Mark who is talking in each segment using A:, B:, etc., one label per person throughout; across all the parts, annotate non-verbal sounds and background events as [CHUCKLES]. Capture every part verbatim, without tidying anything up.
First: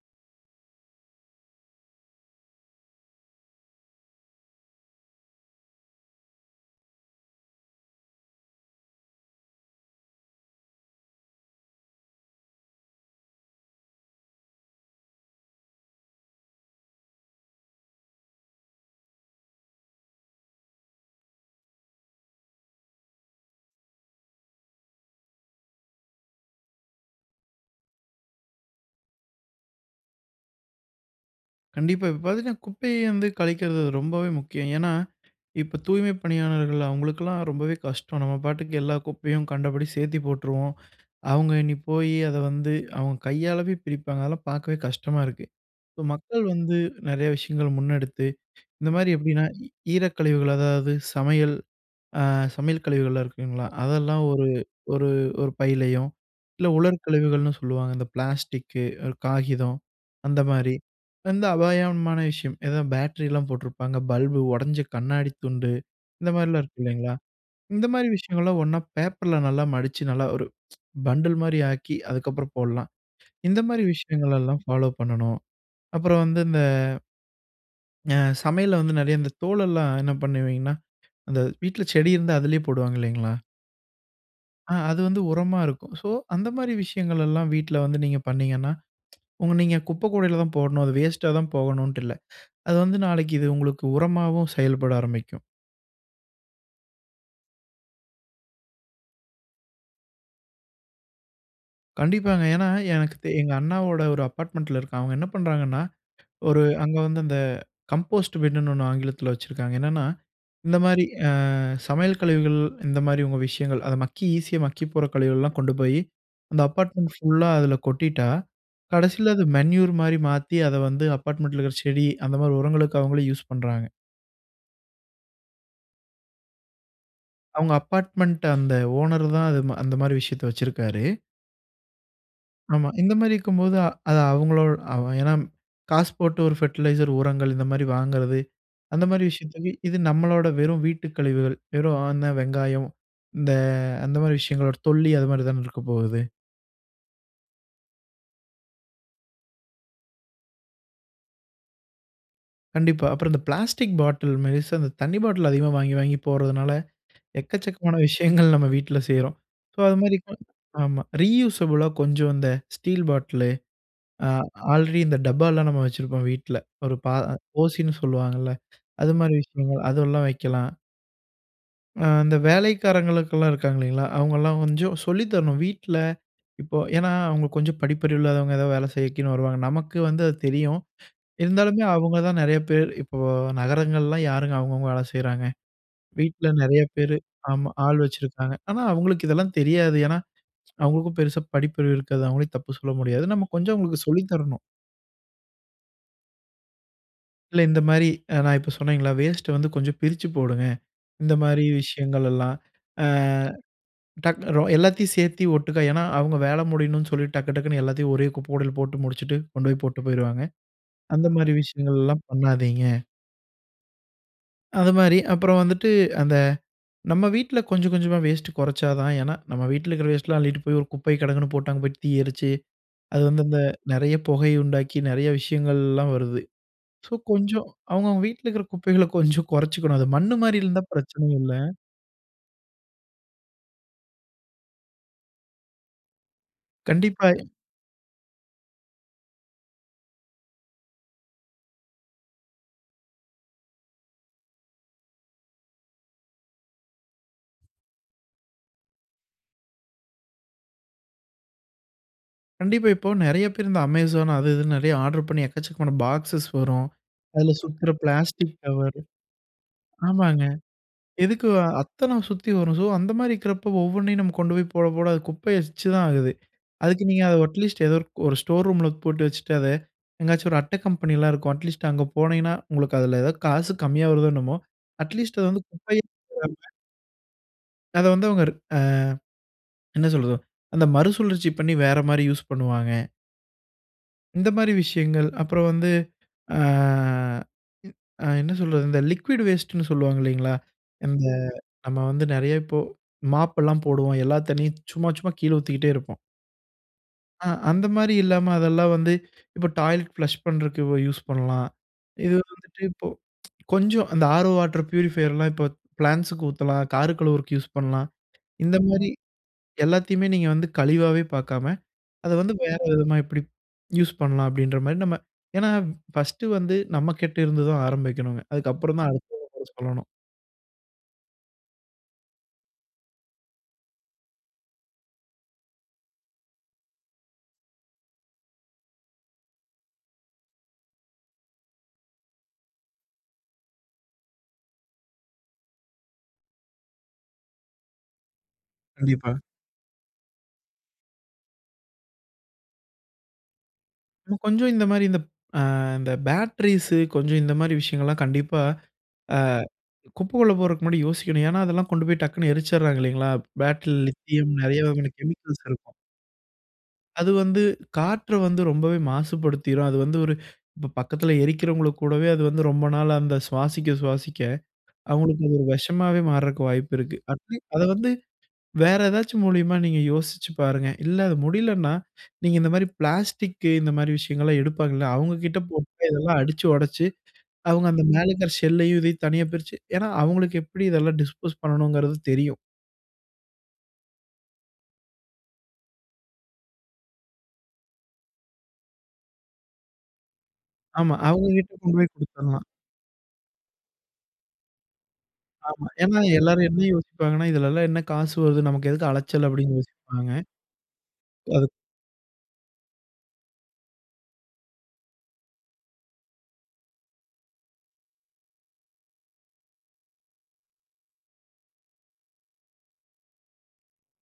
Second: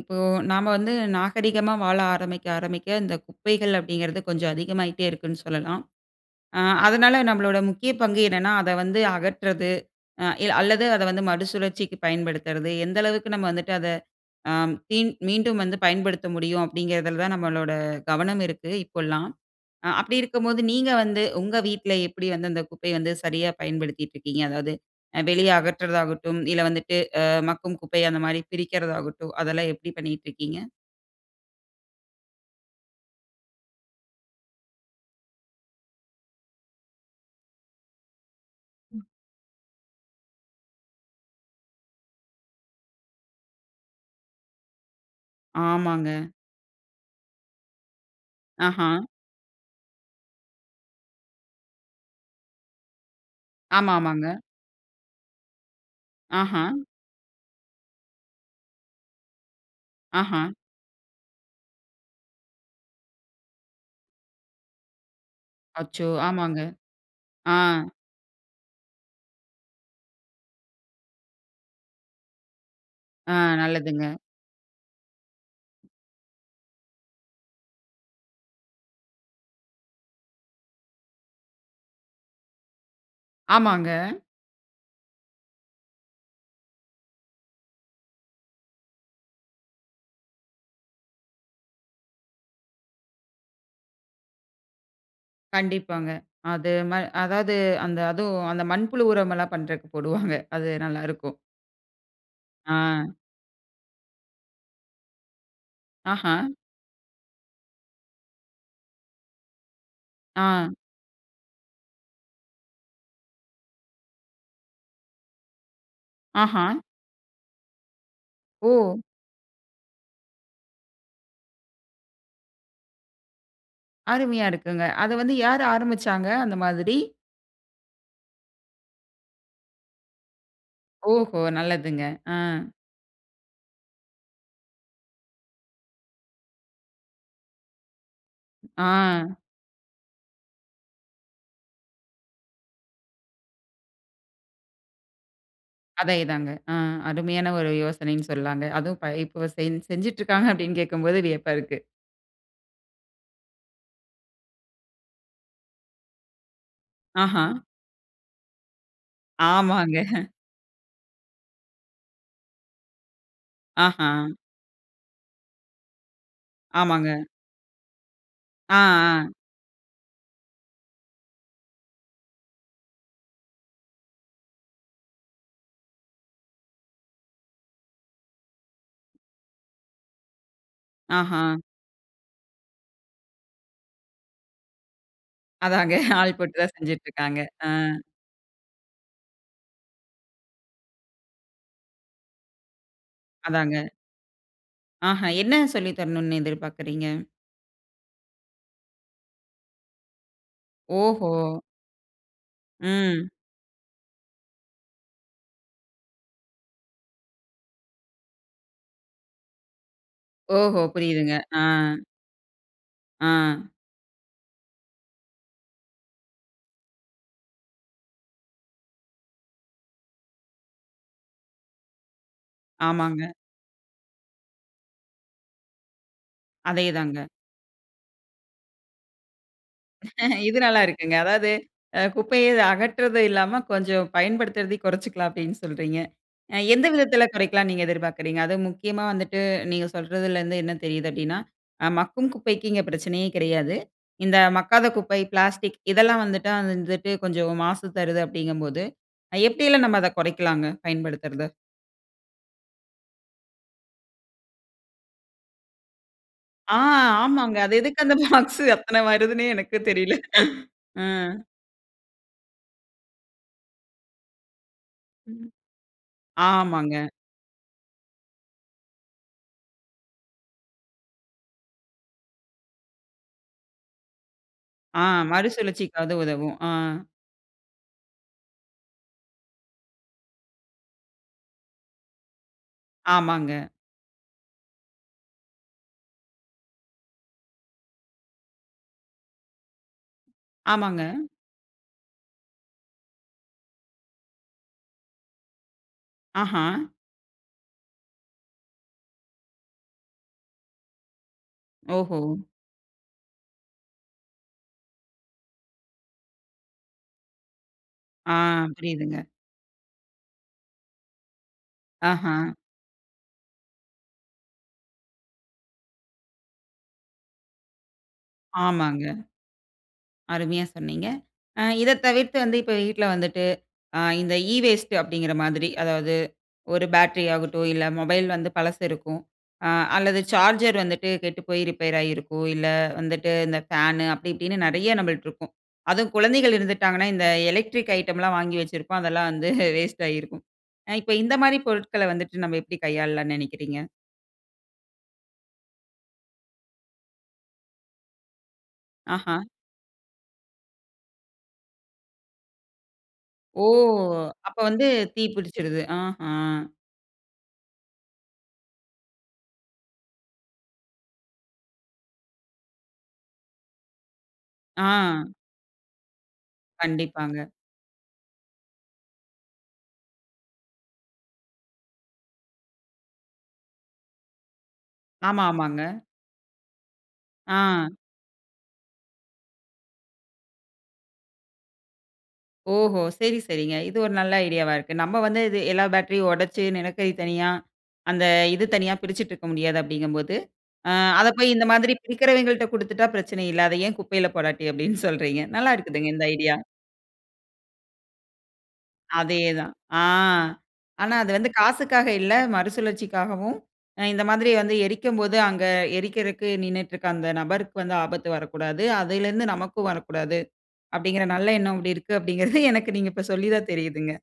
A: இப்போ நாம வந்து நாகரிகமா வாழ ஆரம்பிக்க ஆரம்பிக்க இந்த குப்பைகள் அப்டிங்கிறது கொஞ்சம் அதிகமாகிட்டே இருக்குன்னு சொல்லலாம். அ அதனால நம்மளோட முக்கிய பங்கு என்னென்னா, அத வந்து அகற்றது, அ இல் அல்லது அத வந்து மறுசுழற்சிக்கு பயன்படுத்துறது, எந்த அளவுக்கு நம்ம வந்துட்டு அத அ மீண் மீண்டும் வந்து பயன்படுத்த முடியும் அப்படிங்கிறதுல தான் நம்மளோட கவனம் இருக்கு இப்போலாம். அ அப்டி இருக்கும் போது நீங்க வந்து உங்க வீட்ல எப்டி வந்து அந்த குப்பைய வந்து சரியா பயன்படுத்திட்டுருக்கீங்க? அதாவது வெளிய அகற்றுறதாகட்டும், இல்ல வந்துட்டு, அ மக்கும் குப்பை அந்த மாரி பிரிக்கிறதாகட்டும், அதெல்லாம் எப்டி பண்ணிக்கிட்டுருக்கீங்க?
B: கண்டிப்பா இப்போ பார்த்திங்கன்னா குப்பையை வந்து கழிக்கிறது ரொம்பவே முக்கியம். ஏன்னா, இப்போ தூய்மை பணியாளர்கள் அவங்களுக்கெல்லாம் ரொம்பவே கஷ்டம். நம்ம பாட்டுக்கு எல்லா
A: ம்.
B: குப்பையும் கண்டபடி சேர்த்தி போட்டுருவோம், [INHALES] அவங்க இனி போய் அத வந்து அவங்க கையாலவே பிரிப்பாங்க, அதெல்லாம் பார்க்கவே கஷ்டமா இருக்கு. இப்போ
A: ஆமாங்க.
B: மக்கள் வந்து நெறைய விஷயங்கள் முன்னெடுத்து, இந்த
A: ஆஹ!
B: மாரி எப்டின்னா, ஈரக்கழிவுகள் அதாவது சமையல் அ சமையல் கழிவுகள்லாம் இருக்குங்களா,
A: ஆமா
B: அதெல்லாம்
A: ஆமாங்க.
B: ஒரு ஒரு-ஒரு பையலையும்,
A: ஆஹ!
B: இல்ல உலர் கழிவுகள்ன்னு சொல்லுவாங்க இந்த பிளாஸ்டிக்கு, காகிதம் அந்த
A: ஆஹ!
B: மாரி வந்து அபாயமான விஷயம். ஏதோ பேட்டரிலாம் போட்ருப்பாங்க, பல்பு, ஒடைஞ்ச கண்ணாடி துண்டு
A: அச்சோ!
B: இந்த மாரிலாம்
A: ஆமாங்க
B: இருக்கு இல்லைங்களா?
A: அஹ்.
B: இந்த மாரி விஷயங்கள்லாம் ஒண்ணா பேப்பர்ல நல்லா மடிச்சு நல்லா ஒரு [SMACKS LIPS] பண்டில் மாரி ஆக்கி அதுக்கப்புறம் போடலாம்.
A: ஆ
B: [INHALES] இந்த மாரி
A: நல்லதுங்க.
B: விஷயங்களெல்லாம் ஃபாலோ பண்ணணும் அப்புறம் வந்து இந்த ஆ சமையல்ல வந்து நெறைய இந்த தோலெல்லாம் என்ன பண்ணுவீங்கன்னா, அந்த வீட்ல செடி இருந்தா அதுலயே போடுவாங்க இல்லைங்களா?
A: ஆமாங்க.
B: அ அது வந்து உரமா இருக்கும். சோ அந்த மாரி விஷயங்களல்லாம் வீட்ல வந்து நீங்க பண்ணீங்கன்னா, [SMACKS LIPS] உங்க நீங்க குப்பைக்கூடையில தான் போடணும். அது வேஸ்ட்‌டா தான் போகணும்ன்ட்டு இல்ல. [INHALES] அது வந்து நாளைக்கு இது உங்களுக்கு உரமாவும் செயல்பட ஆரம்பிக்கும்.
A: கண்டிப்பாங்க. அது ம அதாவது அந்த அதுவும் அந்த மண்புழு உரமல்லாம் பண்ணுறதுக்கு போடுவாங்க. அது நல்லா இருக்கும்.
B: கண்டிப்பாங்க, ஏன்னா
A: ஆ.
B: எனக்குத் எங்க அண்ணாவோட ஒரு அப்பார்ட்மெண்ட்டில இருக்கான். அவங்க என்ன பண்ணுறாங்கன்னா?
A: ஆஹா.
B: [INHALES] ஒரு அங்க வந்து அந்த கம்போஸ்ட் பின்னு ஒண்ணு ஆங்கிலத்தில வச்சுருக்காங்க. என்னன்னா
A: ஆ.
B: இந்த மாரி அ சமையல் கழிவுகள், இந்த மாரி உங்க விஷயங்கள் அத மக்கி ஈஸியா மக்கி போற கழிவுகள்லாம் கொண்டு போயி. அந்த
A: ஆஹா.
B: அப்பார்ட்மெண்ட் ஃபுல்லா அதுல கொட்டிட்டா,
A: ஓ!
B: கடைசியில அது மென்யூர் மாரி மாத்தி, அத வந்து அப்பார்ட்மெண்ட்டில இருக்கிற செடி, அந்த மாரி உரங்களுக்கு அவங்களே யூஸ் பண்ணுறாங்க.
A: அருமையா இருக்குங்க. அத வந்து யார் ஆரம்பிச்சாங்க? அந்த மாதிரி.
B: அவங்க அப்பார்ட்மெண்ட், அந்த ஓனர் தான் அதுமா அந்த மாரி விஷயத்தை வச்சிருக்காரு.
A: ஓஹோ! நல்லதுங்க. அ.
B: ஆமா, இந்த மாரி இருக்கும்போது. அ அது அவங்களோடு அவ ஏன்னா, காசு போட்டு ஒரு ஃபெர்டிலைசர் உரங்கள் இந்த மாதிரி வாங்குறது, அந்த மாரி
A: ஆ.
B: விஷயத்துக்கு இது நம்மளோட வெறும் வீட்டு கழிவுகள். வெறும் அந்த வெங்காயம், இந்த அந்த மாரி விஷயங்களோட தொல்லி, அது மாதிரி தான
A: அதே
B: இருக்கப்போகுது.
A: தாங்க, ஆ அருமையான ஒரு யோசனைன்னு சொல்லலாங்க. அதுவும் இப்ப இ இப்போ செஞ் செஞ்சுட்டுருக்காங்க [CHUCKLES] அப்படீன்னு கேட்கும் போது வியப்பா இருக்கு.
B: கண்டிப்பா. அப்பறம் இந்த பிளாஸ்டிக் பாட்டில் மாரி ச அந்த தண்ணி பாட்டில் அதிகமா வாங்கி, வாங்கி போடுறதுனால,
A: ஆஹாம்.
B: எக்கச்சக்கமான விஷயங்கள் நம்ம வீட்ல செய்றோம். ஸோ அதுமாரி
A: ஆமாங்க.
B: ப ஆமா. ரீயூசபுளா கொஞ்சம் இந்த ஸ்டீல் பாட்டிலு.
A: ஆஹா.
B: அ ஆல்ரெடி இந்த டப்பாலாம் நம்ம வச்சிருப்போம் வீட்ல. ஒரு பா
A: ஆமாங்க.
B: ஓசின்னு சொல்லுவாங்கல்ல.
A: ஆ,
B: [INHALES] அதுமாரி
A: ஆ.
B: விஷயங்கள் அதெல்லாம் வைக்கலாம். அ இந்த வேலைக்காரங்களுக்கெல்லாம் இருக்காங்க இல்லைங்களா? அவங்கல்லாம் கொஞ்சம் சொல்லி தரணும். வீட்ல, இப்போ ஏன்னா அவங்க கொஞ்சம் படிப்பறிவு இல்லாதவங்க. ஏதோ வேலை செய்யக்கினு வருவாங்க. நமக்கு வந்து அது தெரியும். [INHALES]
A: ஆஹா.
B: இருந்தாலுமே அவங்க தான் நெறைய பேர் இப்போ நகரங்கள்லாம் யாருங்க அவங்கவங்க வேலை செய்றாங்க?
A: அதாங்க. [CHUCKLES] ஆள்
B: வீட்ல
A: போட்டு தான்
B: நெறைய பேரு
A: செஞ்சுட்டுருக்காங்க. அ.
B: ஆமா ஆள் வச்சிருக்காங்க. ஆனா அவங்களுக்கு இதெல்லாம் தெரியாது. ஏன்னா அவங்களுக்கும் பெருசா படிப்பறிவு இருக்காது. அவங்களையும் தப்பு சொல்ல முடியாது. நம்ம கொஞ்சம்
A: அதாங்க.
B: அவங்களுக்கு சொல்லி தரணும்.
A: ஆஹா. என்ன சொல்லித்தரணும்னு எதிர்பார்க்கிறீங்க?
B: இல்ல. இந்த மாரி, அ நான் இப்ப சொன்னேங்கல்ல, வேஸ்ட்டு வந்து கொஞ்சம் பிரிச்சு போடுங்க. இந்த
A: ஓஹோ!
B: மாரி விஷயங்கள்லல்லாம், அ
A: ம்.
B: டக் ரோ எல்லாத்தையும் சேர்த்து ஒட்டுக்க. ஏன்னா, அவங்க வேலை முடியணும்னு சொல்லி டக்கு, டக்குன்னு எல்லாத்தையும் ஒரே குப்பை கூடையில போட்டு முடிச்சுட்டு, கொண்டு போய் போட்டு போயிருவாங்க.
A: ஓஹோ!
B: அந்த
A: புரியுதுங்க.
B: மாரி
A: அ.
B: விஷயங்கள்லாம் பண்ணாதீங்க.
A: ஆ.
B: அது மாரி. அப்பறம் வந்துட்டு, அந்த நம்ம வீட்டுல கொஞ்சம் கொஞ்சமா வேஸ்ட்டு கொறைச்சா தான். ஏன்னா நம்ம வீட்டுல இருக்கிற வேஸ்ட்டல்லாம் அள்ளிட்டு போய் ஒரு குப்பை கிடங்குன்னு போட்டு, அங்க போய் தீ எரிச்சு, அது
A: ஆமாங்க.
B: வந்து அந்த நெறைய புகையை உண்டாக்கி, நெறைய விஷயங்கள்லாம் வருது.
A: அதே
B: ஸோ
A: தாங்க.
B: கொஞ்சம் அவங்கவங்க வீட்டில இருக்கிற குப்பைகள கொஞ்சம் கொறைச்சுக்கணும். அது மண்ணு
A: [LAUGHS]
B: மாரி
A: இது நல்லா
B: இருந்தா
A: இருக்குங்க.
B: பிரச்சனை
A: அதாவது,
B: இல்ல.
A: "அ குப்பைய அகற்றுறதும் இல்லாம, கொஞ்சம் பயன்படுத்துறதையும் கொறைச்சுக்கலாம்." அப்படீன்னு சொல்றீங்க. அ எந்த விதத்தில
B: கண்டிப்பா இ
A: குறைக்கலாம்ன்னு நீங்க எதிர்பார்க்குறீங்க? அதுவும் முக்கியமா வந்துட்டு நீங்க சொல்றதிலருந்து என்ன தெரியுது அப்படீன்னா, "அ மக்கும் குப்பைக்கு இங்க பிரச்சனையே கிடையாது. இந்த மக்காத குப்பை பிளாஸ்டிக் இதெல்லாம் வந்துட்டு வந்துட்டு கொஞ்சம் மாசு தருது" அப்படீங்கும் போது, அ எப்படியெல்லாம் நம்ம அத கொறைக்கலாங்க பயன்படுத்துறத?
B: கண்டிப்பா. இப்போ நெறைய பேர் இந்த Amazon, அது, இதுன்னு நெறைய ஆர்டர் பண்ணி எக்கச்சக்கமான பாக்ஸஸ்
A: ஆ
B: வரும். அதுல
A: ஆமாங்க. அது
B: சுத்துற
A: எதுக்கு அந்த
B: பிளாஸ்டிக்
A: பாக்ஸு
B: கவர்
A: அத்தனை வருதுன்னே எனக்கும் தெரியல.
B: ஆமாங்க.
A: அஹ்.
B: எதுக்கு அ அத்தன சுத்தி வரும்? சோ அந்த மாதிரி இருக்குறப்போ ஒவ்வொன்னையும் நம்ம கொண்டு போய் போட, போட அது
A: ம்.
B: குப்பைய எச்சு தான் ஆகுது. [INHALES]
A: ஆமாங்க.
B: அதுக்கு நீங்க அதை அட்லீஸ்ட் ஏதோருக் ஒரு ஸ்டோர் ரூம்‌ல போட்டு வச்சுட்டு அத, எங்காச்சு ஒரு அட்டை கம்பெனியல்லாம் இருக்கும். அட்லீஸ்ட் அங்க போனீங்கன்னா, உங்களுக்கு அதுல ஏதாவது காசு கம்மியா வருதோ என்னமோ,
A: ஆ.
B: அட்லீஸ்ட் அது வந்து குப்பையில்
A: மறுசுழற்சிக்காவது உதவும். ஆ
B: போடாம அத வந்து அவங்க ஆ என்ன சொல்றது அந்த மறுசுழற்சி பண்ணி வேற மாரி யூஸ் பண்ணுவாங்க.
A: ஆமாங்க.
B: இந்த மாரி விஷயங்கள். அப்புறம் வந்து, ஆ ஆ என்ன சொல்றது? இந்த லிக்விட் வேஸ்ட்னு சொல்லுவாங்க இல்லீங்கலா.
A: ஆமாங்க.
B: அந்த நம்ம வந்து நெறைய இப்போ மாப் எல்லாம் போடுவோம். எல்லா தண்ணீயும் சும்மா சும்மா கீழே ஊத்திகிட்டே இருப்போம்.
A: ஆஹ.
B: ஆ அந்த மாரி இல்லாம, அதெல்லாம் வந்து [INHALES] இப்போ டாய்லெட் பிளஷ் பண்ணுறக்கு யூஸ் பண்ணலாம்.
A: ஓஹோ!
B: இது வந்துட்டு இப்போ [TSK] கொஞ்சம் அந்த ஆரோ வாட்டர், பியூரிஃபையர்லாம் இப்போ பிளான்ட்ஸுக்கு ஊத்தலாம். கார் கழுவருக்கு யூஸ் பண்ணலாம்.
A: ஆ,
B: இந்த மாதிரி
A: புரியுதுங்க
B: எல்லாத்தையுமே நீங்க வந்து கழிவாவே பார்க்காம, அத வந்து
A: ஆஹ.
B: வேற விதமா எப்படி யூஸ் பண்ணலாம்? அப்படின்ற மாரி, நம்ம ஏன்னா ஃபர்ஸ்ட்டு வந்து நம்மகிட்ட இருந்துதா ஆரம்பிக்கணுங்க. அதுக்கப்புறம்
A: ஆமாங்க.
B: தான் அடுத்தவங்கட்ட சொல்லணும்.
A: அருமையா சொன்னீங்க. அ இத தவிர்த்து வந்து, இப்போ வீட்ல வந்துட்டு, அ இந்த ஈ வேஸ்ட்டு அப்படிங்கிற மாதிரி, அதாவது ஒரு பேட்டரி ஆகட்டும். இல்ல மொபைல் வந்து பழசு இருக்கும். அ அல்லது சார்ஜர் வந்துட்டு கெட்டு போய் ரிப்பேர் ஆயிருக்கும். இல்ல வந்துட்டு இந்த ஃபேனு அப்படி இப்படின்னு நிறைய நம்மள்ட்ட இருக்கும். அதுவும் குழந்தைகள் இருந்துட்டாங்கன்னா, இந்த எலக்ட்ரிக் ஐட்டம்லாம் வாங்கி வச்சிருப்போம். [LAUGHS] அதெல்லாம்
B: கண்டிப்பா.
A: வந்து வேஸ்ட் ஆயிருக்கும். அ இப்போ இந்த மாரி பொருட்கள வந்துட்டு, நம்ம எப்படி கையாளலாம்ன்னு நினைக்கிறீங்க?
B: கொஞ்சம் இந்த மாதிரி இந்த, ஆ இந்த பேட்டரீஸ் கொஞ்சம் இந்த மாதிரி விஷயங்கள் எல்லாம் கண்டிப்பா, ஆ
A: ஆஹா.
B: குப்பைக்குள்ள போறக்கு முன்னாடி யோசிக்கணும். ஏன்னா அதெல்லாம் கொண்டுபோய் டக்குன்னு எரிச்சுடுறாங்க இல்லைங்களா?
A: ஓ!
B: பேட்டரில லித்தியம்
A: அப்போ
B: நெறைய
A: வந்து
B: வகையான
A: தீ
B: கெமிக்கல்ஸ்
A: பிடிச்சுடுது.
B: இருக்கும்.
A: அஹா.
B: அது வந்து காற்று வந்து ரொம்பவே மாசுபடுத்திரும். அது வந்து [INHALES] ஒரு ப பக்கத்தில எரிக்கிறவங்களுக்கு கூடவே அது வந்து ரொம்ப நாள் அந்த சுவாசிக்க சுவாசிக்க
A: ஆ.
B: அவங்களுக்கு அது ஒரு விஷமாவே மாற்றக்கு வாய்ப்பு இருக்கு.
A: கண்டிப்பாங்க.
B: [UNINTELLIGIBLE] அத வந்து வேற ஏதாச்சு மூலியமா நீங்க யோசிச்சு பாருங்க. இல்ல அது முடியலன்னா, [INHALES] நீங்க இந்த மாதிரி பிளாஸ்டிக், இந்த மாதிரி விஷயங்கள் எல்லாம் எடுப்பாங்கல்ல, அவங்க
A: ஆமா,
B: கிட்ட
A: ஆமாங்க.
B: போட்டு இதெல்லாம் அடிச்சு உடைச்சு [INHALES] அவங்க
A: ஆ.
B: அந்த மேல இருக்கற ஷெல்லையும் இதையும் தனியா பிரிச்சு. ஏன்னா? அவங்களுக்கு எப்டி இதெல்லாம் டிஸ்போஸ் பண்ணணும்ங்கறது தெரியும்.
A: ஓஹோ! சரி, சரிங்க. இது ஒரு நல்ல ஐடியாவா இருக்கு. நம்ம வந்து இது எல்லா பேட்டரி உடைச்சு நிலக்கரி தனியா, அந்த இது தனியா பிரிச்சுட்டு இருக்க முடியாது அப்பன்ற போது, ஆ
B: ஆமா,
A: அதை
B: அவங்க
A: போய் இந்த
B: கிட்ட
A: மாதிரி
B: கொண்டு போய் குடுத்துடலாம்.
A: பிரிக்கிறவர்கள்ட்ட குடுத்துட்டா பிரச்சனை இல்ல. அத ஏன் குப்பையில் போடாட்டி அப்டின்னு [CHUCKLES] சொல்றீங்க. நல்லா
B: ஆமா.
A: இருக்குதுங்க
B: ஏன்னா
A: இந்த ஐடியா.
B: எல்லாரும் என்ன யோசிப்பாங்கன்னா, "இதில எல்லாம் என்ன காசு வருது? நமக்கு எதுக்கு
A: அதே
B: அலைச்சல்?"
A: தான்.
B: அப்டின்னு
A: ஆ
B: யோசிப்பாங்க.
A: ஆனா, அது வந்து
B: அது
A: காசுக்காக இல்ல, மறுசுழற்சிக்காகவும், இந்த மாதிரி வந்து எரிக்கும்போது அங்கே எரிப்பதற்கு நின்னுகிட்டு இருக்க அந்த நபருக்கு வந்து ஆபத்து வரக்கூடாது. அதில இருந்து நமக்கும் வரக்கூடாது. அப்டின்கிற நல்ல எண்ணம் இப்படி [CHUCKLES] இருக்குது. அப்டிங்கிறது எனக்கு நீங்க இப்போ சொல்லி தான் தெரியுதுங்க.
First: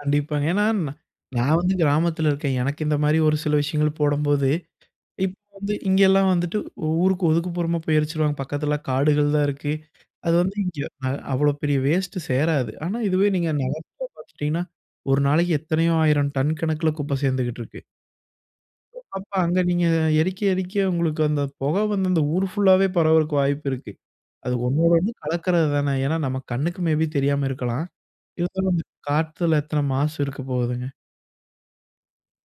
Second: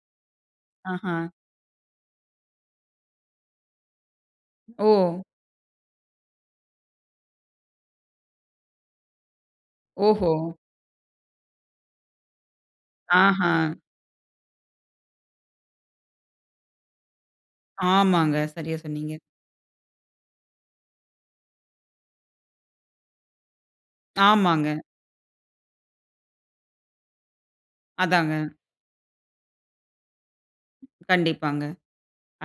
B: கண்டிப்பாங்க, ஏன்னா ந
A: ஆஹா.
B: நான் வந்து கிராமத்தில இருக்கன். எனக்கு இந்த மாரி ஒரு சில விஷயங்கள் போடும்போது
A: ஓ!
B: இப்போ வந்து இங்கே எல்லாம் வந்துட்டு ஊருக்கு ஒதுக்குப்புறமா போய் எரிச்சுருவாங்க. பக்கத்தில காடுகள் தான் இருக்கு.
A: ஓஹோ!
B: அது வந்து இங்கே அ அவ்ளோ பெரிய வேஸ்ட்டு சேராது. ஆனா, இதுவே நீங்க
A: ஆஹா.
B: நகரத்தில பார்த்துட்டீங்கன்னா, ஒரு நாளைக்கு எத்தனையோ ஆயிரம் டன் கணக்கில குப்பை சேர்ந்துட்டு இருக்கு.
A: ஆமாங்க, சரியா சொன்னீங்க.
B: அப்போ அங்கே நீங்க எரிக்க எரிக்க உங்களுக்கு அந்த புகை வந்து அந்த ஊர் ஃபுல் ஆவே பரவுவதற்கு வாய்ப்பு இருக்கு. அது
A: ஆமாங்க.
B: ஒன்னோடு ஒன்னு கலக்குறது தானே. ஏன்னா, நம்ம கண்ணுக்கு மே பி தெரியாம இருக்கலாம்.
A: அதாங்க.
B: இருந்தாலும் அந்த காத்துல எத்தனை மாசு இருக்கப்போகுதுங்க?
A: கண்டிப்பாங்க,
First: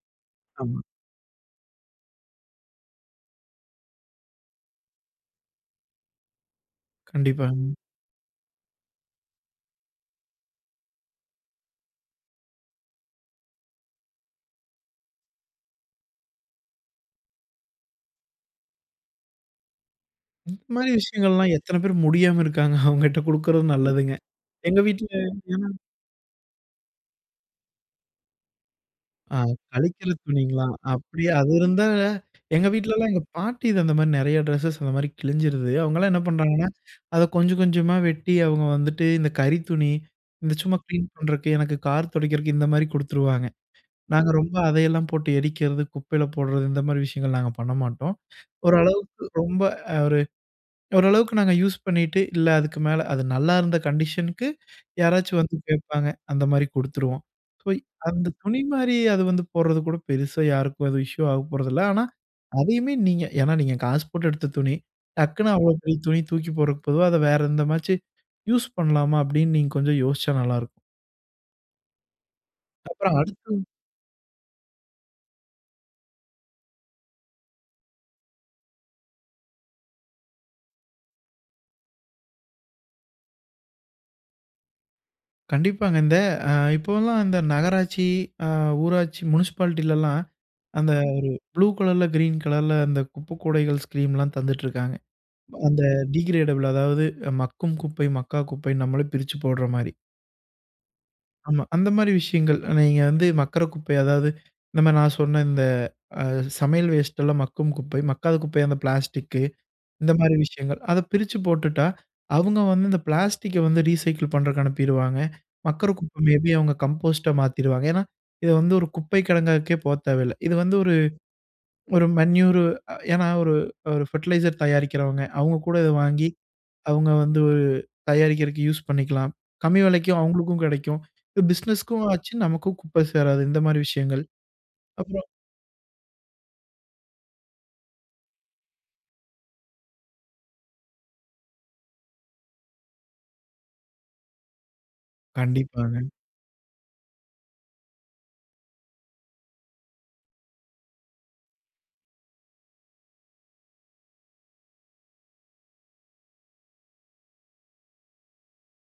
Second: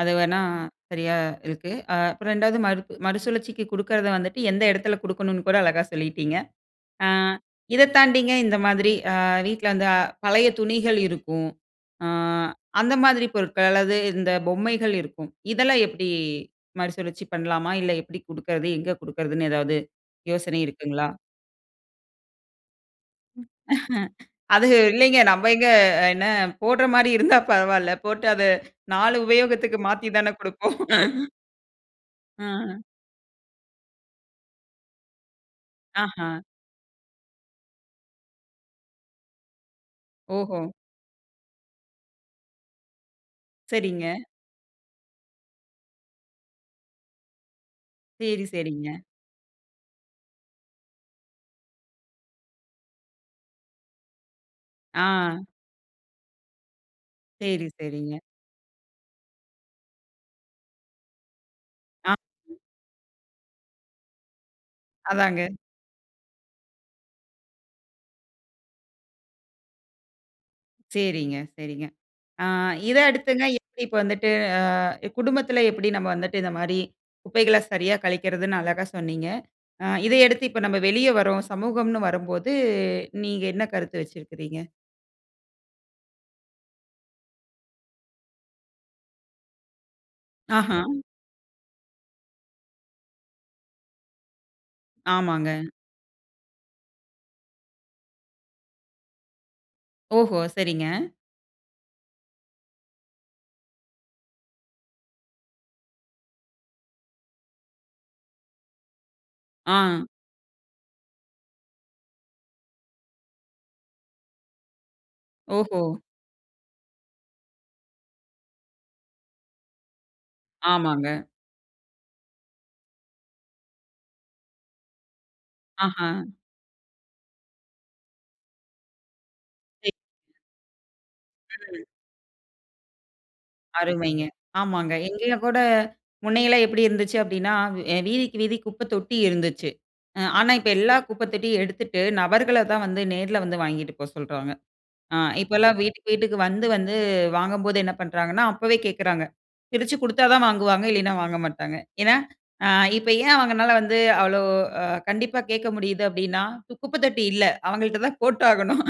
A: அது வேணா
B: ஆமா.
A: சரியா இருக்கு. அ அப்புறம் ரெண்டாவது மறு மறுசுழற்சிக்கு குடுக்குறத வந்துட்டு எந்த இடத்தில குடுக்கணும்னு கூட அழகா சொல்லீட்டிங்க. அ
B: கண்டிப்பாங்.
A: இத தாண்டிங்க இந்த மாதிரி வீட்டில அந்த அ பழைய துணிகள் இருக்கும். ஆ அந்த மாதிரி பொருட்கள் அல்லது இந்த பொம்மைகள் இருக்கும், இதெல்லாம் எப்டி மறுசுழற்சி பண்ணலாமா? இல்ல எப்டி குடுக்கறது? எங்க குடுக்குறதுன்னு? எதாவது யோசனை
B: [UNINTELLIGIBLE] மாதிரி
A: இருக்குங்களா?
B: விஷயங்கள் எல்லாம் எத்தனை பேர் முடியாம இருக்காங்க. [CHUCKLES] அவங்ககிட்ட குடுக்கறது நல்லதுங்க.
A: அது
B: எங்க வீட்டில
A: இல்லைங்க, நம்ம எங்கே
B: [UNINTELLIGIBLE]
A: என்ன போடுற மாரி இருந்தால் பரவாயில்ல. போட்டு அத நாலு
B: அ
A: உபயோகத்துக்கு மாத்தி
B: கழிக்கிற
A: தானே
B: துணிங்களா?
A: குடுப்போம்.
B: அப்டியே அது இருந்தா எங்க
A: ஆஹ.
B: வீட்டில எல்லாம் எங்க பாட்டி இது அந்தமாதிரி நெறைய ட்ரெஸ்ஸஸ் அந்த மாதிரி கிழிஞ்சிடுது. அவங்களலாம் என்ன
A: ஆஹா.
B: பண்ணுறாங்கன்னா, [INHALES] அத கொஞ்சம் கொஞ்சமா வெட்டி அவங்க வந்துட்டு இந்த கறி துணி, இந்த
A: ஓஹோ!
B: சும்மா கிளீன் பண்ணுறக்கு, எனக்கு கார் துடைக்கிறக்கு, இந்த மாதிரி குடுத்துருவாங்க.
A: சரிங்க.
B: நாங்க ரொம்ப அதையெல்லாம் போட்டு எரிக்கறது, குப்பையில போடுறது, இந்த மாரி விஷயங்கள் நாங்க பண்ண மாட்டோம்.
A: சரி,
B: [INHALES]
A: சரிங்க.
B: ஓரளவுக்கு ரொம்ப ஒரு ஓரளவுக்கு நாங்க யூஸ் பண்ணிட்டு, இல்ல அதுக்கு மேல அது நல்லாயிருந்த கண்டிஷனுக்கு [INHALES] யாராச்சும்
A: ஆ.
B: வந்து கேட்பாங்க. அந்த மாரி குடுத்துருவோம். ஸோ,
A: சரி, சரிங்க.
B: அந்த துணி மாரி அது வந்து போடுறது கூட பெருசா யாருக்கும் எதுவும் இஷ்யூ ஆகப்போறதில்ல. ஆனா,
A: ஆ.
B: அதையுமே நீங்க ஏன்னா நீங்க காசு போட்டு எடுத்த துணி. டக்குனு
A: அதாங்க.
B: அவ்ளோ பெரிய துணி தூக்கி போடுறதுக்கு பொதுவா அத வேறு எந்தமாச்சு யூஸ் பண்ணலாமா அப்டின்னு நீங்க கொஞ்சம் யோசிச்சா நல்லாயிருக்கும்.
A: சரிங்க, சரிங்க. ஆ இத
B: அப்புறம்
A: அடுத்துங்க
B: அடுத்து
A: எப்டி இப்போ வந்துட்டு, ஆ குடும்பத்தில எப்டி நாம வந்துட்டு இந்த மாதிரி குப்பைகளை சரியா கழிக்கிறதுன்னு அழகா சொன்னீங்க. ஆ இத அடுத்து இப்போ நாம வெளியே வர்றோம், சமூகம்ன்னு வரும்போது நீங்க என்ன கருத்து வச்சிருக்கிறீங்க?
B: கண்டிப்பாங்க. இந்த அ இப்போல்லாம் இந்த நகராட்சி அ ஊராட்சி முனிசிபாலிட்டிலல்லாம்
A: ஆஹா.
B: அந்த ஒரு ப்ளூ கலர்‌ல, கிரீன் கலர்‌ல அந்த குப்பக்கூடைகள் ஸ்கீம்ல்லாம் தந்துட்ருக்காங்க.
A: ஆமாங்க.
B: அந்த டிகிரேடபிள் அதாவது மக்கும் குப்பை, மக்கா குப்பை நம்மளே பிரிச்சுப் போடுற மாரி.
A: ஓஹோ! சரிங்க.
B: ஆமா. அந்த மாரி விஷயங்கள் நீங்க வந்து மக்குற குப்பை அதாவது இந்த மாரி நான் சொன்ன இந்த அ சமையல் வேஸ்டல்லாம் மக்கும் குப்பை. மக்காத குப்பை அந்த பிளாஸ்டிக்
A: ஆ.
B: இந்த மாரி விஷயங்கள். அத பிரிச்சுப் போட்டுட்டா அவங்க வந்து இந்த பிளாஸ்டிக வந்து ரீசைக்கிள் பண்றதுக்கு அனுப்பிருவாங்க.
A: ஓஹோ!
B: மக்குற குப்பை மே பி அவங்க கம்போஸ்டா மாத்திருவாங்க. ஏன்னா இத வந்து ஒரு குப்பை கிடங்குக்கே போக தேவைல்லை. இது வந்து ஒரு
A: ஆமாங்க.
B: ஒரு மேன்யூர் அ ஏன்னா ஒரு ஒரு ஃபெர்டிலைசர் தயாரிக்கிறவங்க அவங்க கூட இத
A: ஆஹா.
B: வாங்கி, அவங்க வந்து தயாரிக்கிறதற்கு யூஸ் பண்ணிக்கலாம். கம்மி விலைக்கு
A: [UNINTELLIGIBLE]
B: அவங்களுக்கும் கிடைக்கும்.
A: ம்.
B: பிசினஸ்‌க்கும் ஆச்சு. நமக்கும் குப்பை சேராது இந்த மாரி
A: அருமைங்க.
B: விஷயங்கள்.
A: ஆமாங்க.
B: அப்பறம்
A: எங்கயும் கூட முன்ன எல்லாம் எப்படி இருந்துச்சு அப்படின்னா, வ் வீதிக்கு வீதி குப்ப தொட்டி இருந்துச்சு. ம் ஆனா இப்ப எல்லா குப்பை தொட்டியும் எடுத்துட்டு நபர்களை தான் வந்து நேர்ல வந்து வாங்கிட்டு போ சொல்றாங்க. அ இப்போலாம்
B: கண்டிப்பாங்க.
A: வீட்டுக்கு வீட்டுக்கு வந்து வந்து வாங்கும்போது என்ன பண்ணுறாங்கன்னா, அப்பவே கேட்குறாங்க. பிரிச்சு குடுத்தா தான் வாங்குவாங்க இல்லைனா வாங்க மாட்டாங்க. ஏன்னா அ இப்ப ஏன் அவங்கனால வந்து அவ்வளோ, அ கண்டிப்பா கேட்க முடியுது அப்படின்னா, குப்பைத்தொட்டி இல்ல அவங்கள்ட்ட தான் போட்டாகணும்.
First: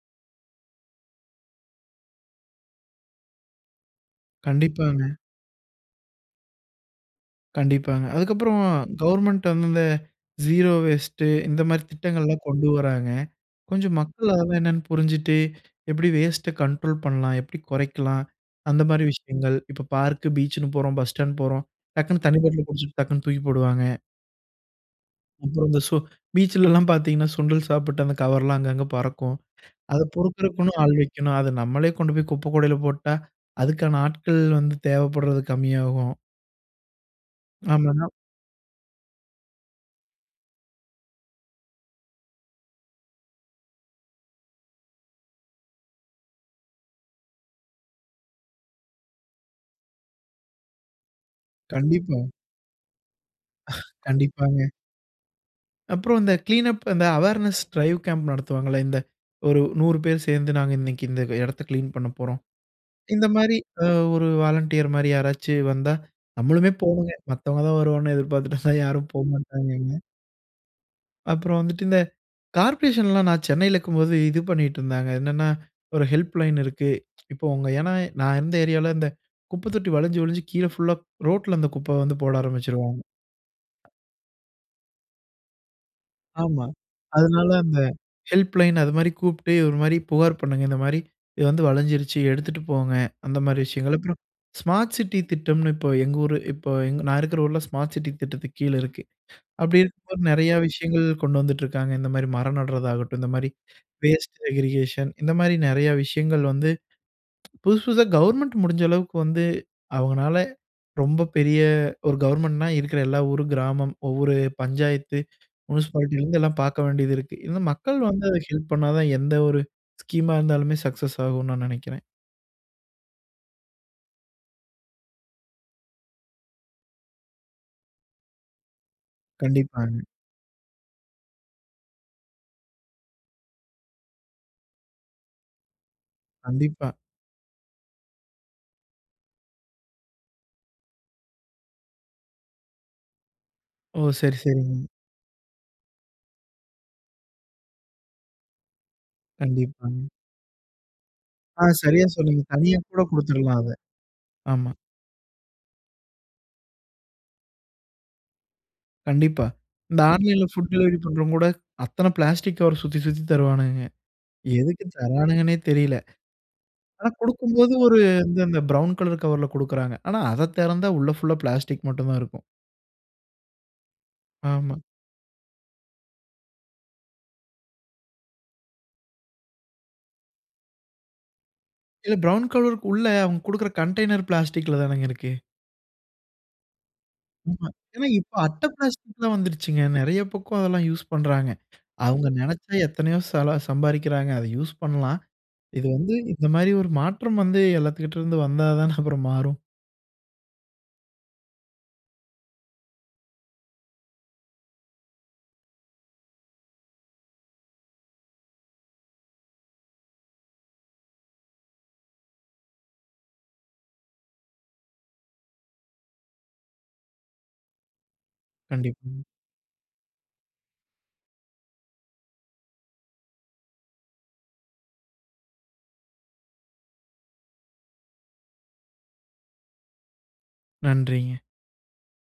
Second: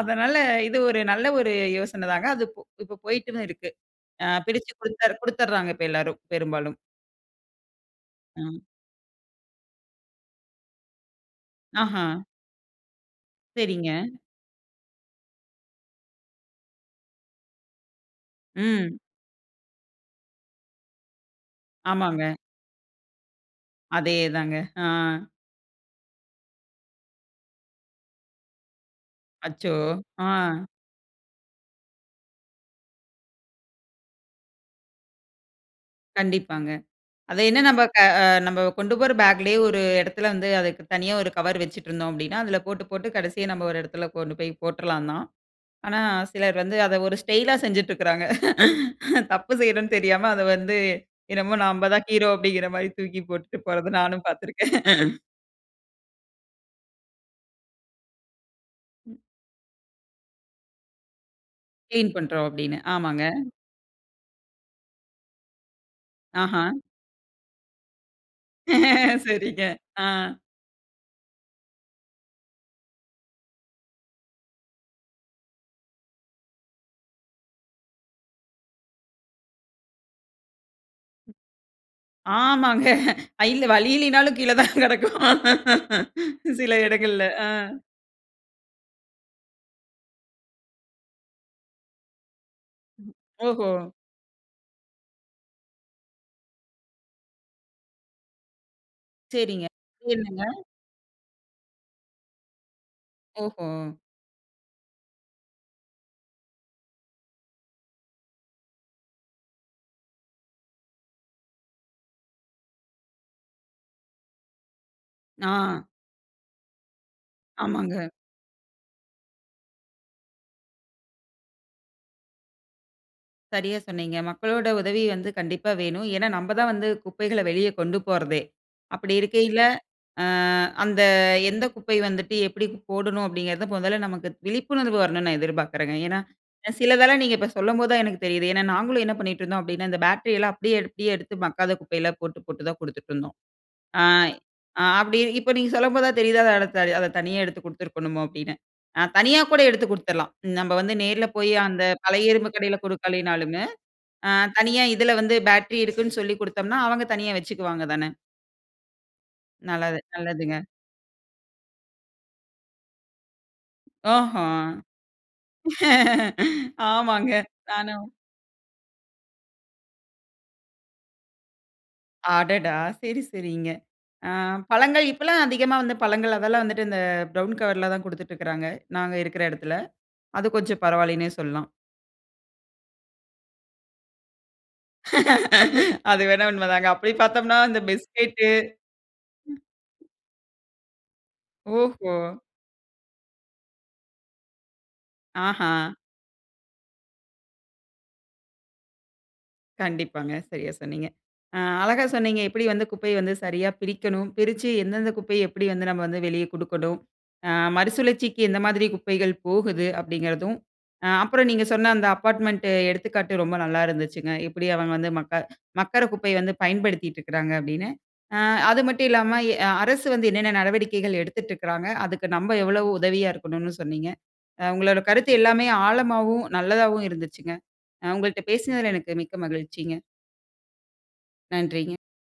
A: அதனால இது ஒரு நல்ல ஒரு யோசனை தாங்க. அது இப் இப்போ போயிட்டு தான் இருக்கு. அ பிரிச்சு
B: கண்டிப்பாங்க.
A: கொடுத்தர் கொடுத்தர்றாங்க இப்ப எல்லாரும் பெரும்பாலும்.
B: கண்டிப்பாங்க. அதுக்கப்புறம்
A: ம்.
B: கவர்ன்மென்ட் வந்து இந்த ஸீரோ வேஸ்ட் இந்த மாதிரி
A: ஆஹா.
B: திட்டங்கள் எல்லாம் கொண்டு வர்றாங்க.
A: சரிங்க.
B: கொஞ்சம் மக்கள் அதெல்லாம் என்னன்னு புரிஞ்சுட்டு எப்படி வேஸ்ட் கண்ட்ரோல் பண்ணலாம்? எப்படி குறைக்கலாம்? அந்த
A: ம்.
B: மாரி விஷயங்கள். இப்ப பார்க், பீச்ன்னு போறோம், பஸ் ஸ்டாண்ட் போறோம், டக்குனு
A: ஆமாங்க.
B: தண்ணீ பாட்ல குடிச்சுட்டு டக்குனு தூக்கி போடுவாங்க.
A: அதேதாங்க, ஆ.
B: அப்புறம் அந்த ஸோ பீச்‌ல எல்லாம் பார்த்தீங்கன்னா சுண்டல் சாப்பிட்டு அந்த கவர்லா அங்க அங்க பறக்கும்.
A: அச்சோ!
B: அத
A: ஆ.
B: பொறுக்கறதற்கு ஆள் வைக்கணும். அத நம்மளே கொண்டு போய் குப்பைக்கூடயில போட்டா, அதுக்கான ஆட்கள் வந்து தேவப்படுறது கம்மியாகும்.
A: கண்டிப்பாங்க. அத என்ன நம்ப க
B: ஆமாங்க.
A: அ நம்ப கொண்டு போற பேக்லயே ஒரு இடத்தில வந்து அதுக்கு தனியா ஒரு கவர் வச்சுட்ருந்தோம் அப்படின்னா அதில போட்டு போட்டு கடைசியா நம்ம ஒரு இடத்துல கொண்டு போய் போட்டறலாம் தான். ஆனா, சிலர் வந்து அத ஒரு ஸ்டைலா [CHUCKLES] செஞ்சுட்ருக்குறாங்க. தப்பு செய்றோம்னு தெரியாம, அத வந்து என்னமோ நம்ம தான்
B: கண்டிப்பா.
A: ஹீரோ அப்டிங்கிற மாரி தூக்கி போட்டுட்டு போறது
B: [CHUCKLES]
A: நானும்
B: கண்டிப்பாங்க.
A: பார்த்துருக்கேன்.
B: அப்புறம் இந்த கிளீனப் அந்த அவேர்னஸ் டிரைவ் கேம்ப் நடத்துவாங்கல்ல இந்த ஒரு நூறு பேர் சேர்ந்து நாங்க இன்னக்கி இந்த இடத்த கிளீன்
A: கிளீன்
B: பண்ணப்போறோம்.
A: பண்றோம் அப்டின்னு ஆமாங்க.
B: இந்த மாரி அ ஒரு வாலண்டியர் மாரி யாராச்சு வந்தா,
A: ஆஹா.
B: நம்மளுமே போணும்ங்க. மத்தவங்க தான் வருவாங்கன்னு எதிர்பார்த்துட்டு இருந்தா யாரும்
A: சரிங்க,
B: போமாட்டாங்கங்க.
A: ஆ.
B: அப்புறம் வந்துட்டு, இந்த கார்ப்ரேஷன்லாம் நான் சென்னையில இக்கும்போது, இது பண்ணிட்டு இருந்தாங்க. என்னன்னா, ஒரு ஹெல்ப்லைன் இருக்கு. [TSK] இப்ப உங்க ஏனா நான் இருந்த ஏரியாவில இந்த, குப்ப தொட்டி வழிஞ்சு வழிஞ்சு கீழ புல்‌லா ரோட்‌ல, அந்த குப்ப வந்து போட
A: ஆமாங்க,
B: ஆரம்பிச்சிடுவாங்க.
A: இல்ல வழி இல்லனாலும் கீழ தான் கிடக்கும்.
B: ஆமா,
A: சில இடங்கள்ல ஆ.
B: அதனால அந்த ஹெல்ப்லைன்னு அதுமாரி கூப்பிட்டு, ஒரு மாரி புகார் பண்ணுங்க. இந்த மாரி, இது வந்து வழிஞ்சிருச்சு எடுத்துட்டு போங்க. அந்த மாரி
A: ஓஹோ!
B: விஷயங்கள். அப்புறம், ஸ்மார்ட் சிட்டி திட்டம்னு இப்ப எங்க ஊரு இப்போ எங் நான் இருக்கிற ஊரில ஸ்மார்ட் சிட்டி திட்டத்துக்கு கீழ இருக்கு. [INHALES]
A: சரிங்க,
B: அப்படி இருக்கம்போது
A: கேளுங்க.
B: நிறைய விஷயங்கள் கொண்டு வந்துட்டு இருக்காங்க. இந்த மாரி மரம் நடுறதாகட்டும், இந்த மாரி
A: ஓஹோ.
B: [INHALES] வேஸ்ட் செக்ரிகேஷன் இந்த மாரி நிறைய விஷயங்கள் வந்து, புதுசு, புதுசா கவர்ன்மென்ட் முடிஞ்ச அளவுக்கு வந்து, அவுங்கனால ரொம்ப பெரிய ஒரு கவர்ன்மென்ட்னா இருக்கிற எல்லா ஊரு, கிராமம், ஒவ்வொரு பஞ்சாயத்து,
A: நா.
B: முனிசிபாலிட்டிலிருந்து எல்லாம் பார்க்க வேண்டிதிருக்கு. இந்த
A: [GRUNTS]
B: மக்கள்
A: ஆமாங்க.
B: வந்து, அத ஹெல்ப் பண்ணாதா, எந்த ஒரு ஸ்கீம்‌மா இருந்தாலுமே சக்சஸ் ஆகும்னு, நான் நினைக்கிறேன்.
A: சரியா சொன்னீங்க. மக்களோட உதவி வந்து கண்டிப்பா வேணும். ஏன்னா, நம்ம தான் வந்து குப்பைகள வெளிய கொண்டு போறதே. அப்படி இருக்கைல,
B: கண்டிப்பாங்க.
A: அ அந்த எந்த குப்பை வந்துட்டு எப்படி போடணும் அப்படிங்கிறது, முதல்ல நமக்கு விழிப்புணர்வு வரணும்னு நான் எதிர்பார்க்கிறேங்க. ஏன்னா,
B: கண்டிப்பா.
A: சிலதெல்லாம் நீங்க இப்ப சொல்லம்போது தான் எனக்கு தெரியுது. ஏன்னா நாங்களும் என்ன பண்ணிட்டு இருந்தோம் அப்படின்னா, இந்த பேட்டரி எல்லாம் அப்படியே எடுத்து, எடுத்து மக்காத குப்பையெல்லா போட்டு போட்டு தான் கொடுத்துட்ருந்தோம்.
B: ஓ,
A: ஆங்
B: சரி, சரிங்க.
A: ஆங் அப்படி இப்ப நீங்க சொல்லம்போது தான் தெரிதா. அ அத தனியா எடுத்துக் கொடுத்திருக்கணுமோ அப்படினு. ஆங் தனியா கூட எடுத்து
B: கண்டிப்பாங்க.
A: கொடுத்துடலாம். நம்ம வந்து நேரில போயி,
B: ஆ,
A: அந்த
B: சரியா
A: பழைய
B: சொன்னீங்க.
A: இரும்பு
B: தனியா
A: கடையில
B: கூட கொடுத்துடலாம்
A: கொடுக்கலனாலுமே.
B: அத,
A: ஆ
B: ஆமா.
A: தனியா இதில வந்து பேட்டரி இருக்குனு சொல்லி குடுத்தோம்னா, அவுங்க தனியா வச்சுக்குவாங்க தான?
B: கண்டிப்பா.
A: நல்லது,
B: இந்த ஆன்லைன்‌ல
A: நல்லதுங்க.
B: ஃபுட் டெலிவெரி பண்றவங்க கூட அத்தன ப்ளாஸ்டிக் கவர் சுத்தி, சுத்தி தருவானுங்க.
A: அஹம்.
B: எதுக்கு தர்றானுங்கன்னே தெரியல?
A: [LAUGHS]
B: ஆனா
A: ஆமாங்க
B: கொடுக்கும்போது ஒரு
A: நானும்
B: வந்து அந்த ப்ரவுன் கலர் கவர்‌ல கொடுக்குறாங்க. ஆனா அத தெறந்தா உள்ள ஃபுல்லா ப்ளாஸ்டிக் மட்டும் தான் இருக்கும்.
A: அடடா! சரி, சரிங்க. ஆ
B: ஆமா.
A: பழங்கள் இப்பலாம் அதிகமா வந்து பழங்கள் அதெல்லாம் வந்துட்டு இந்த ப்ரவுன் கவர்‌ல தான் குடுத்துட்ருக்காங்க நாங்க இருக்குற எடத்துல, அது கொஞ்சம் பரவாலன்னே சொல்லலாம்.
B: இல்ல ப்ரவுன் கவர்‌க்குள்ள அவுங்க குடுக்குற கண்டைனர் பிளாஸ்டிக்‌ல தானங்க இருக்கு.
A: [LAUGHS] அது வேணா உண்ம தாங்க. அப்டி பாத்தோம்னா
B: ஆமா,
A: இந்த
B: ஏனா இப்ப
A: பிஸ்கட்டு.
B: அட்ட ப்ளாஸ்டிக்லாம் வந்துடுச்சுங்க. நெறையா பக்கம் அதெல்லாம் யூஸ் பணறாங்க.
A: ஓஹோ!
B: அவங்க நெனச்சா எத்தனையோ சல சம்பாதிக்கிறாங்க. அத யூஸ் பண்லாம்.
A: ஆஹா.
B: இது வந்து இந்த மாரி ஒரு மாற்றம் வந்து எல்லாத்துக்கிட்ட இருந்து வந்தா தான [CHUCKLES] அப்றம் மாறும்.
A: கண்டிப்பாங்க சரியா சொன்னீங்க. அ அழகா சொன்னீங்க எப்டி வந்து குப்பைய வந்து சரியா பிரிக்கணும் பிரிச்சு எந்தெந்த குப்பைய எப்டி வந்து நாம வந்து வெளியே கொடுக்கனும். அ மறுசுழற்சிக்கு எந்த மாரி குப்பைகள் போகுது அப்டிங்கிறதும், அ அப்பறம் நீங்க சொன்ன அந்த அப்பார்ட்மென்ட் எடுத்துக்காட்டு ரொம்ப நல்லா இருந்துச்சுங்க. எப்டி அவங்க வந்து மக்க மக்கர குப்பைய வந்து பயன்படுத்திட்டு இருக்குறாங்க அப்படின்னு. அ அது மட்டும்
B: கண்டிப்பாங்க.
A: இல்லாம இ அரசு வந்து என்னென்ன நடவடிக்கைகள் எடுத்துட்டுருக்றாங்க. அதுக்கு நம்ம எவ்ளோ உதவியா இருக்கணுன்னு சொன்னீங்க. அ உங்களோட கருத்து எல்லாமே ஆழமாவும், நல்லதாவும் இருந்துச்சுங்க. அ உங்கள்ட பேசுனதுல எனக்கு மிக்க மகிழ்ச்சிங்க.
B: நன்றிங்க.
A: நன்றிங்க.